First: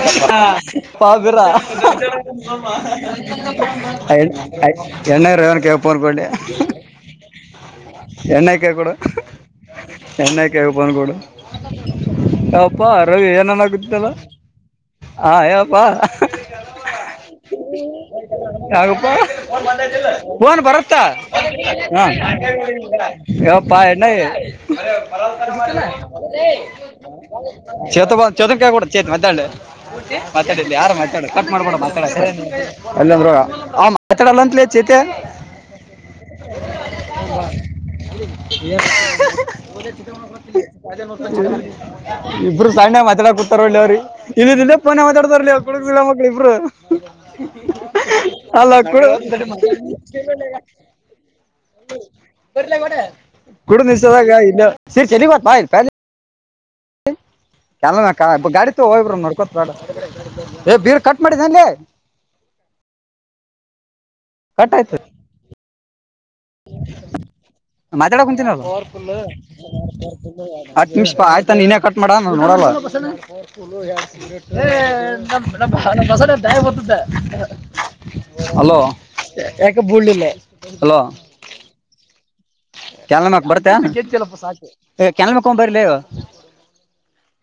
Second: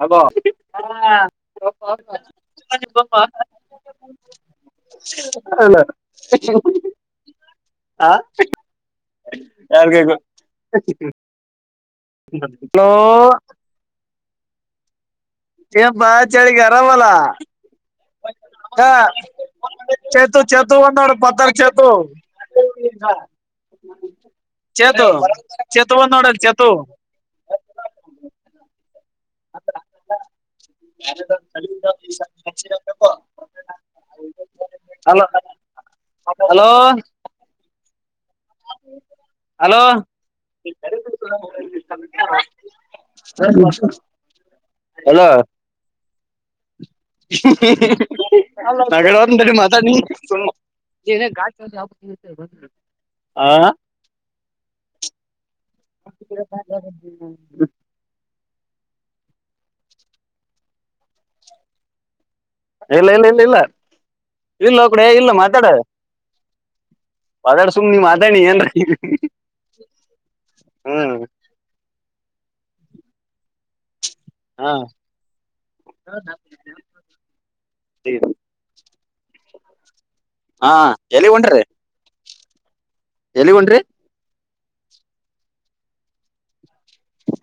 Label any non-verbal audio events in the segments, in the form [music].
Hello ಹ [unintelligible] [unintelligible] ಯಾರ್ಗೆ hello ಯಪ್ಪಾ ಅರೋಗ ಏನನಾಗುತ್ತಲ್ಲ ಹಾ ಯವಪ್ಪಾ ಏನ್ಪಾ ಚಳಿಗೆ ಆರಾಮಲ್ಲ ಹ ಯಾಕಪ್ಪ ಫೋನ್ ಬಂದೈತೆ ಇಲ್ಲ ಚೇತು ಫೋನ್ ಚೇತು ಒಂದ್ ಬರುತ್ತೆ ನೋಡ ಪತ್ತಾರ ಚೇತು ಹೇಳಪ್ಪ ಚೇತು ಚೇತು ಒಂದ್ ನೋಡಲ್ ಚೇತು [unintelligible] ಚೇತ ಬ ಚೇತನ್ ಕ ಕೂಡ ಚೇತ ಮದ್ಯಾಳ್ಳೆ ಮಾತಾಡ ಯಾರ ಮಾತಾಡ ಕಟ್ ಮಾಡ್ಕತಂದ ಮಾತಾಡಲ್ಲ ಅಂತಿಲ್ಲ ಚೇತ ಹಲೋ ಹಲೋ [unintelligible] ಹಲೋ ಇಬ್ರು ಸಣ್ಣ ಮಾತಾಡ ಕೂತಾರ ಒಳ್ಳಿ ಅವ್ರಿ ಇಲ್ಲ ಇಲ್ಲೆಪ್ಪನ ಹಲೋ ಮಾತಾಡ್ತಾರಲಿ ಅವ ಕುಳಿಲ್ಲ ಮಕ್ಳ ಇಬ್ರು ಅಲ್ಲಡ ಗಾಚಲ್ಲಿ ಆತಿ ಹ ನಿಸಾಗ ಇಲ್ಲ ಸರಿ ಚ ಬ ಹ ಎಲ್ ಗಾಡಿ ತ ಹೋಗಬರು ನಡ್ಕೋತ ಬೇಡ ಏ ಬೀರ್ ಕಟ್ ಮಾಡಿದ ಅನ್ಲ್ಲಿ ಇಲ್ಲ ಇಲ್ಲ ಇಲ್ಲ ಇಲ್ಲ ಕಟ್ ಇಲ್ಲ ಆಯ್ತು ಕಡೆ ಇಲ್ಲ ಮಾತಾಡದು ಮಾತಾಡ ಕುಂತೀನ ಹ್ಮ್ ನಿಮ ಆಯ್ತ ನೀನೇ ಕಟ್ ಮಾಡ ನೋಡಲ್ಲ ಹಾ ಬಸ ಬತಿದ್ದ ಹಲೋ ಯಏಕೆ ಬುಳ್ಳಿಲ್ಲ ಹಾ ಎಲ್ಲಿಗೊಂಡ್ರಿ ಕೆಲ್ ಮಕ್ ಬರ್ತ್ತಕ ಕೆಲ್ಮ ಬರ್ಲಿ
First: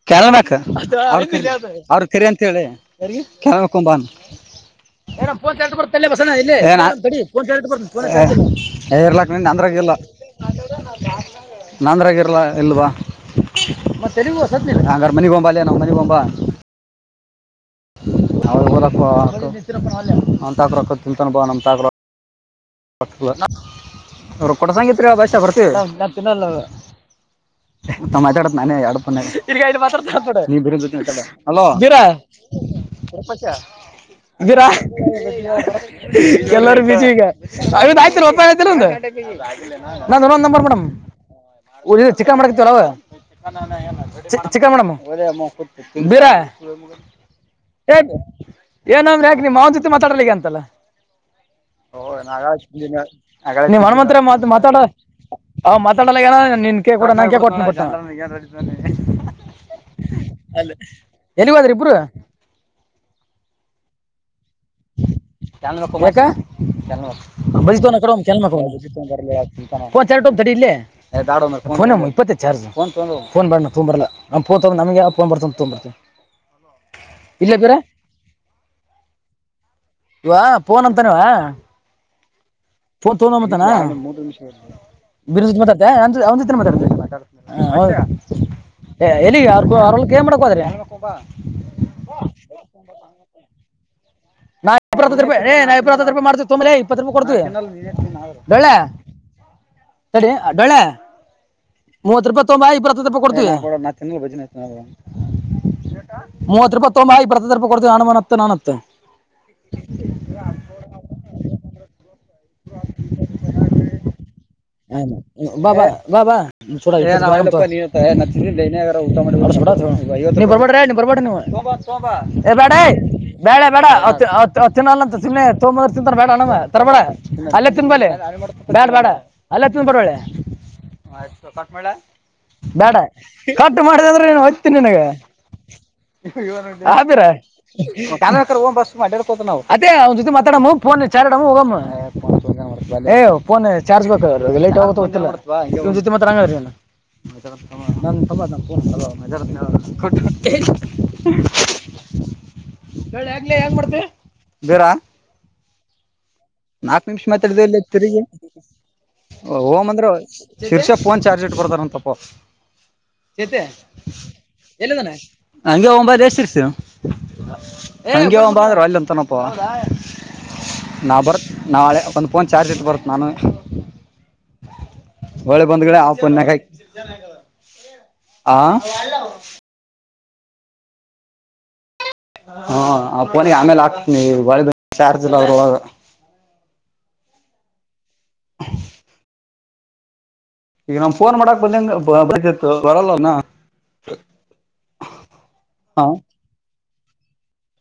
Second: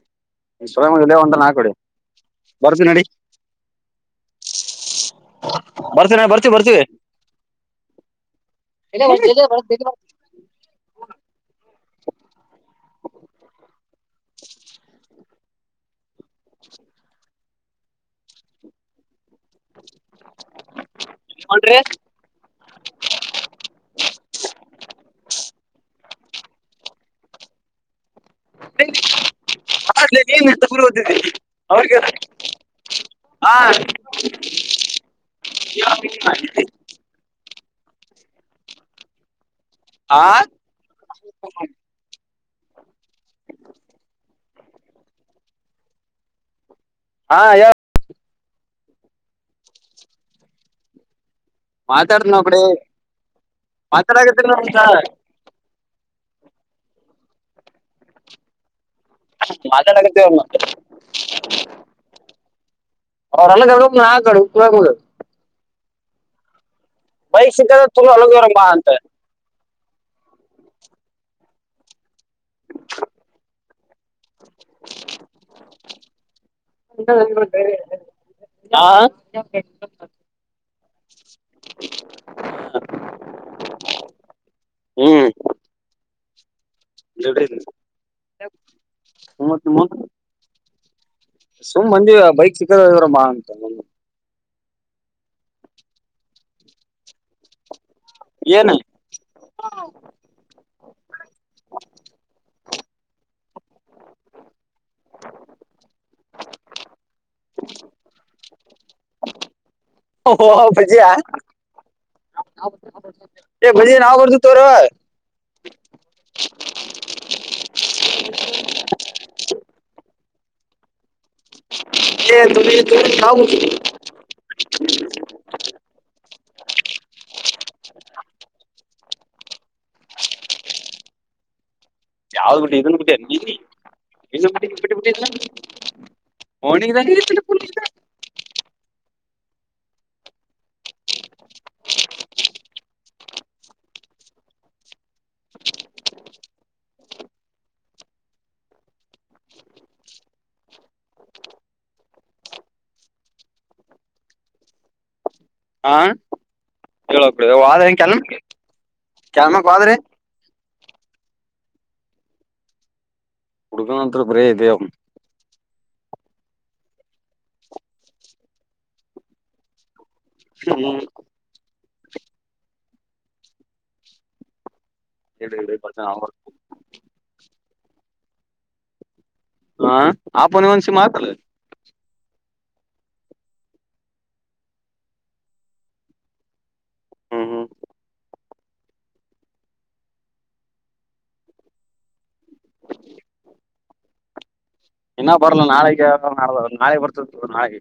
ಕೆ ಅವ್ರ ಹೊಂಡ ನಾ ಕೊಡಿ ಅವ್ರ ಕೆರೆ ಅಂತ ಬರ್ತೀವಿ ನಡಿ ಹೇಳಿ ಕಕಂಬಾನ ೋನ್ ಬರ್ತೀವಿ ನಡಿ, ಬರ್ತೀವಿ ಬರ್ತೀವಿ ಇರ್ಲಾ ಅಂದ್ರ ಇಲ್ಲಾ ನಾಂದ್ರಗರ್ಲ ಇಲ್ವಾ ಮತ್ತೆಲ್ಲಿಗೂ ಸದ ಹಂಗಾರ ಮನಿಗೊಂಬ ಅಲ್ಲ ನಾವವು ಮನಗೊಂಬಾ [unintelligible] ಅವ್ರ ಹಲಕ್ಕ ನ ತಕ್ರಕ ತಿಳ್ತಾನ ಬಾ ನಮ ತಾಕ ರು ಕೊಟ್ಟ ಸಂಗೀತಷ್ಟ ಬರ್ತೀವಿ ನ ತಿನ್ನಲ್ಲ [unintelligible] ಮ ಮಾತಾಡತ್ ನಾನೇಪ ನೀನ್ ಎಂತ ಗುರು ಓದಿದ್ದಿ ಹಲೋ ಬೀರ ಅವ್ರಿಗೆ ಹಾ ಇದೀರಾ ಎಲ್ಲರ ಬೀಜಿ ಈಗ ಆಯ್ ಒತ್ತ್ರ ಒ ನ ಹಾ ಇನ್ನೊಂದ್ ನಂಬರ್ ಮೇಡಮ್ ಚಿಕ್ಕನ್ ಮಾಡ್ಕತಾರರ ಚಿಕನ್ ಮೇಡರ ಬೇರ ಹಾ ಯಾವ ಹೇಗ್ ಏನಂದ್ರೆ ಯಾಕ್ ನೀನ್ ಜೊತೆ ಮಾತಾಡಲಿಕ್ಕೆ ಅಂತಲ್ಲ ಓ ಮಾತಾಡ್ತ ನಾವ್ ಕಡೆ ನೀಣ ಮಾತ್ರ ಮಾತ್ ಮಾತಾಡಕತ್ತಿರ ಮಾತಾಡ ಹ ಮಾತಾಡಲ್ಲ ಏನನ್ ಕಡ ನ ಹ ಮಾತಾಡುತ್ತೇವ ಮಾತ್ರ ಎಲ್ಲಿ ಹೋದ್ರಿ ಇಬ್ರು ಅವ್ರಲ್ಲ ಗ ನಾ ಚೆ ಬ ಬೈಕ್ ಬ [inaudible] ಸಿಕ್ಕದ ತುಳು ಅಲಗೋರ ಬಾ ಅಂತ ಡಿ ಇೇ ಇಪ್ಪ [inaudible] ಚಾರ್ಜ ನ್ ಬಣ ತಂಬರಲ್ಲ ನಮ್ಮ [inaudible] ತ ನಮಗೆಾವ ನ್ ಬರ್ತ ತುಂಬರ್ತ [inaudible] ಹ ನೋಡ್ ಹಾ ಇ ಫೋನ್ ಅಂತಾನವಾ ತೋ ಮತಾನ ಬಿತ [unintelligible] ಜ ಎಲ್ಲಿಗೆ ಯಗ ಅವ್ರಲ್ನ್ ಮಾಡಕ ಹೋದ್ರಿ ಮಾಡಕೊಬ ಸುಮ್ ಮಂದಜೆ ಆ ಬೈಕ್ ಸಿಕ್ಕದ ಇದ್ರ ಮಾ ಅಂತ ನಾ ಇತ್ತತ್ತು ರಪಾಯ ಏ ನಾ ಇರ ಹತ್ತು ರೂಪಾಯ ಮಾಡ್ತ ತೊರೆ ಇಪ್ಪತ್ತುೂಪಾಯಿ ಕೊಡ್ತೆವೀ ಏನ್ ಡಳೆ ಸರಿ ಡಳೆ ಮೂವತ್ತು ರೂಪಾಯ ತಂಬಾ ಇಪ್ಪರ ಹತ್ತು ರೂಪಾಯ ಕೊಡ್ತೀ ಮೂವತ್ ರೂಪಾಯಿ ತಗೊಂಬತ್ತ ರೂಪಾಯಿ ಕೊಡ್ತೀ ನಾನು ಮ ನಾನುತ್ ಓ ಭಜ ಭಜ ನಾವು ಬತ ತೋರ ಬಬಾ ಬಬಾ ಬ ಬಬ ೋ ಏ ಬೇಡ ತುಳಿ ತುಳಿ ನಾವ್ ಬೇಡ ಬರ್ತೀವಿ ಬೇಡ ತಿನ್ನಲ್ಲಂತ ಸುಮನೆ ತೋ ತಿಂತಾರ ಬೇಡ ಅಣ ತರಬೇಡ ಅಲ್ಲೇ ತಿನ್ಬೇ ಬ್ಯಾಡ ಬೇಡ ಅಲ್ಲ ಹತ್ಂದ ಬರಳೆ ಆಯ ಕಟ್್ಮಳ ಯಾವ್ದ್ ಬಿಟ್ಟು ಬೇಡ ಇದನ್ ಬಿಟ್ಟೆ ಇದನ್ ಕಟ್ು ಮಾಡುದಾದ್ರೆ ಹೊಯ್ತೀನಿ ಬಿಟ್ಟು ಬಿಟ್ಟು ನಿನಗೆ ಬಿಟ್ಟಿದ್ನ ಓಣಿಗ್ದಾಗ ಆದಿರ ಚಾನಕ್ಕ ಓ ಬಸ್ ಮಾಡಡಾಡೋತವು ಅ ಅವ್ನುತೆಿ ಮತ್ತಡಮಫೋನ್ ಇಚ್ಾಾರಡಮ ಉಗ್ ಫೋನ್ ಚಾರ್ಜ್ ಬೇಕ ಲೇಟ್ ಗೊತೆ ಮಾತ್ರಂಗ ನ ಕಾರ [unintelligible] ಕಿ ಆಗ್ಲ ಯಗ್ ಮಾಡ್ತ ಬೇರಾ ಆಾ ನಾಕ್ು ನಿಮಿಷ ಮಾತಡ್ದ ಇಲ್ಲಿ ತಿರ್ಗಿ ಕೆಲ್ಮಕ್ ಓಂ ವಾದ್ರೆ ಅಂದ್ರ ಶಿರ್ಷ ಫೋನ್ ಚಾರ್ಜ್ ಇಟ್ಕೊಡತಾರಂತಪ್ಪ ಚೇತೆ ಹುಡುಗನಂತ್ರ ಬರೇ ಇದೆ ಅವ್ ಎಲ್ಲಿದ್ದಾನೆ ಹಂಗೆ ಒಂಬ ಎರ್ಸ ಹಗೆ ಒ ಅಂದ್ರು ಅಲ್ಲಿಂತನಪ್ಪ ಹ್ಮ ಬರತ್ತೆ ನಾಳೆ ಒಂದು ಫೋನ್ ಚಾರ್ಜ್ ಇಟ್ಟು ಬರುತ್ತೆ ನಾನು ಹೊಳ್ಳೆ ಬಂದ್ ಕಡೆ ಆ ಪಕಾಯ ಆ ಹ ಆಪನ ಮನ್ಸಿ ಮಾತ್ರಲ್ಲ ಹಾ ಆ ಪಫೋನಿಗೆ ಆಮೇಲೆ ಹಾಕ್ತನಿ ಬ ಚಾರ್ಜ್ ಇಲ್ಲ್ರ ಹ್ಮ್ ಹ್ಮ್ ಈಗ ನಮ ಫೋನ್ ಮಾಡಾಕ್ ಬಂದಂಗ ಬಯಸತ್ತು ಬರಲ್ಲವನಾ ಇನ್ನ ಬರ್ಲ್ಲ ನಾಳೆಗ ಮಾಡ ನಾಳೆ ಬರ್ತದ ನಾಳೆಗೆ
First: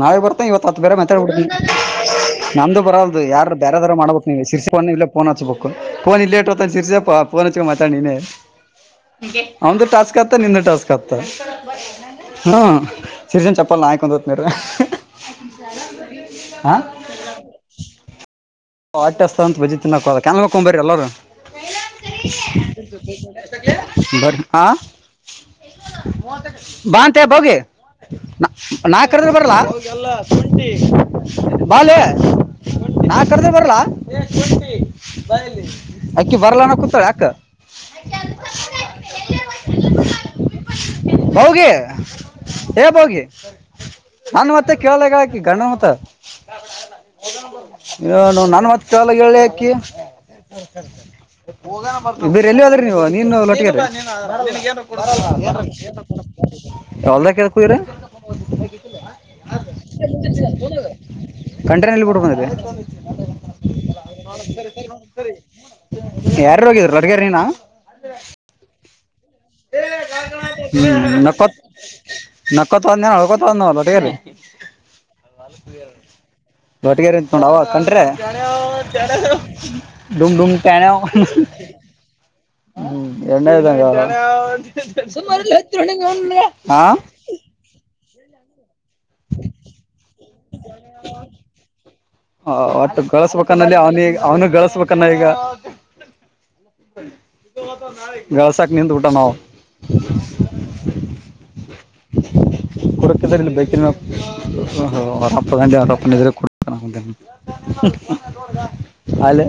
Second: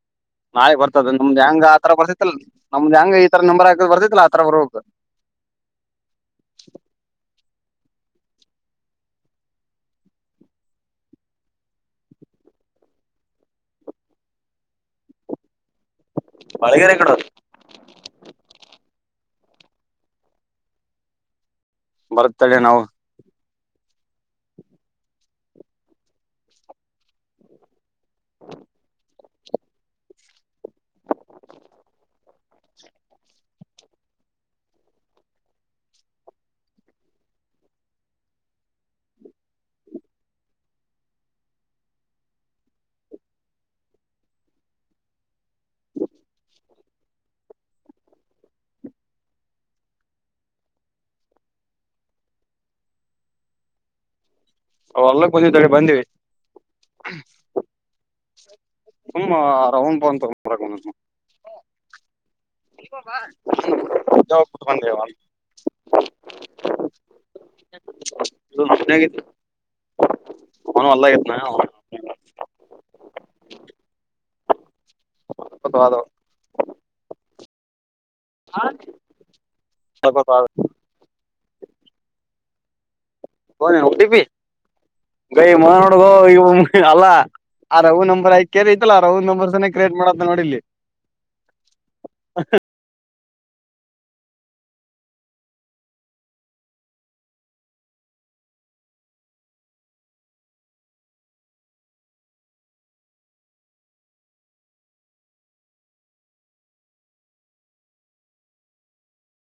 ನಾವ ಬರ್ತೇ ಇವತ್ತುತ್ ಬೇರೆ ಮಾತಾ ಬಿಡ್ಿ ಬರ್ತೈತ್ತಲ್ ನಮಂದುು ನಮ್ದ್ ಹೆಂಗ ಬರದು ಈ ಯಾರು ನಂಬರ್ ಬೇರೆ ಹಾಕದ್ ತರ ಮಾಡ್ಬು ಬರ್ತೈತಿಲ್ಲ ಆತರ ನೀವು ಶಿರ್ಿ ಬರ್ಬೇಕು ಇ ಫೋನ್ಚ್ು ಬು ೋನಲ್ಲಿ ಲೇಟ್್ತಂತ ಸಿರಿಸಸ ೋನ್ಚ್ಕ ಮಾತಾಡಿನನೆ ಒದು ಟಾಚ್ ಕತ್ತಾ ನಿನ್ನೆ ಟಾಚ್ ಕತಾ ಹ್ಮ ಸಿರಿಜನ್ ಚಪ್ಪಲ್ಲ ನಯ್ಕಂದತ್ನ್ರ ಬಳಗರೆ ಇಕಡ [unintelligible] ಆಟಸ್ತ ಅಂತ ಬಜಿ ತಿನ್ನಾಕೋದ ಕನ್ ಹಕೊಂಬ್ರ ಎಲ್ಲಾರೂ ಬರ್ತಡೆ ನಾವು ಬ ಆ ಬಂತ ಬೋಗಿ ನಾ ಕರೆದ್ರೆ ಬರಲ್ಲಲ್ಲು ಬಾಾಲ ಕ ಬರ್ಲಾ ಅಕ್ಕಿ ಬರಲಾನ ಕೂತ್ಳ ಅಕ [unintelligible] ಹೌಗೆಿ ಬೌಗೆಿ ನನ್ ಮತ್ತೆ ಕೇಳಳಾಗ ಹಾಕಿ ಗಂಡ ಮತ ನು ನನ್ವತ್ ಕಾಲ ಹೇಳಿ ಯಕಿ ಬೇರೆ ಎಲ್ಲಿ ಹದ್ರಿ ನೀವು ನೀನು ಲೊಟ್ಟಿಗೆ ಹೊಲ್ಲಕ್ ಬಂದಿದ್ದಳಿ ಬಂದಿವವಿ ಅವಲ್ದ ಕುಯ್ರ ತುಂಬಾ ಆನ್ ಬಂತರ ಕಂಟ್ರಿನಲ್ಲಿ ಬಿಟ್ಟು ಬಂದಿರಿ ಾವ ಕುಟಕೊಂಡೇವ [unintelligible] ಯಾರ ಹೋಗಿದ್ರು ಲಡ್ಗಾರ ನೀನಾ ಾಗಿದ ಹ್ಮ್ ನಕ್ಕತ್ ನಕ್ಕತ್ ಹೊಳ್ಕೊತಲ್ಲಟಗರಿ ದೋಟಗರೆಂತೊಂಡ ಅವ ಕಂ್ರೆ ೂಮ ೂಮ ಕೆಟಾಣ ಹ್ಮ್ ಎರಡನೇ ಹಟ್ಟಿಪಿ ಬೈ ಮ ನೋಡ್ಗ ಇ ಹತ್ತಿರ ಹಾ ಅಲ್ಲ ಆ ರವು ನಂಬರ್ ಆಯ್ಕ ಐತ್ತಲ್ಲ ರವು ನಂಬರ್ನೇ ಕ್ರಿಯೇಟ್ ಮಾಡಂತ ನೋಡಿಲ್ಲಿ ಹ ಒಟ್ಟು ಕಳುಸ್ಬೇಕಾನಲ್ಲಿ ಅವನಿಗೆ ಅವ್ನು ಗಳಸ್ಬೇಕಾನ ಈಗ. ಗಳ್ಸಕ್ ನಿಂತ್ಬುವನ್ ಅವನೀಗ. ಕುಡಕಿದ್ರ ಇಲ್ಲಿ ಬೈಕ ಅಪ್ಪ [unintelligible] ಅಲೆ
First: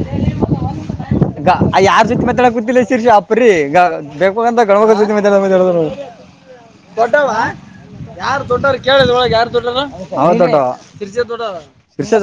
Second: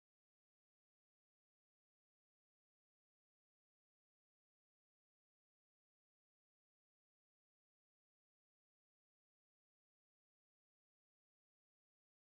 ಹ ಯಾರ್ ಜೊತೆ ಮಾತಾಡ ಕೂತಿಲ್ಲ ಶೀರ್ಷಿ ಅಪ್ಪ್ರೀ ಗ ಬೇಕು ಅಂತ [unintelligible] ಹ ದೊಡ್ಡವಾ. ಯಾರ್ ದೊಡ್ಡವರು ಕೇಳಲ್ಲ ಒಳಗೆ ಯಾರ್ ದೊಡೊರು ಅವ ದೊಡೋರು [unintelligible]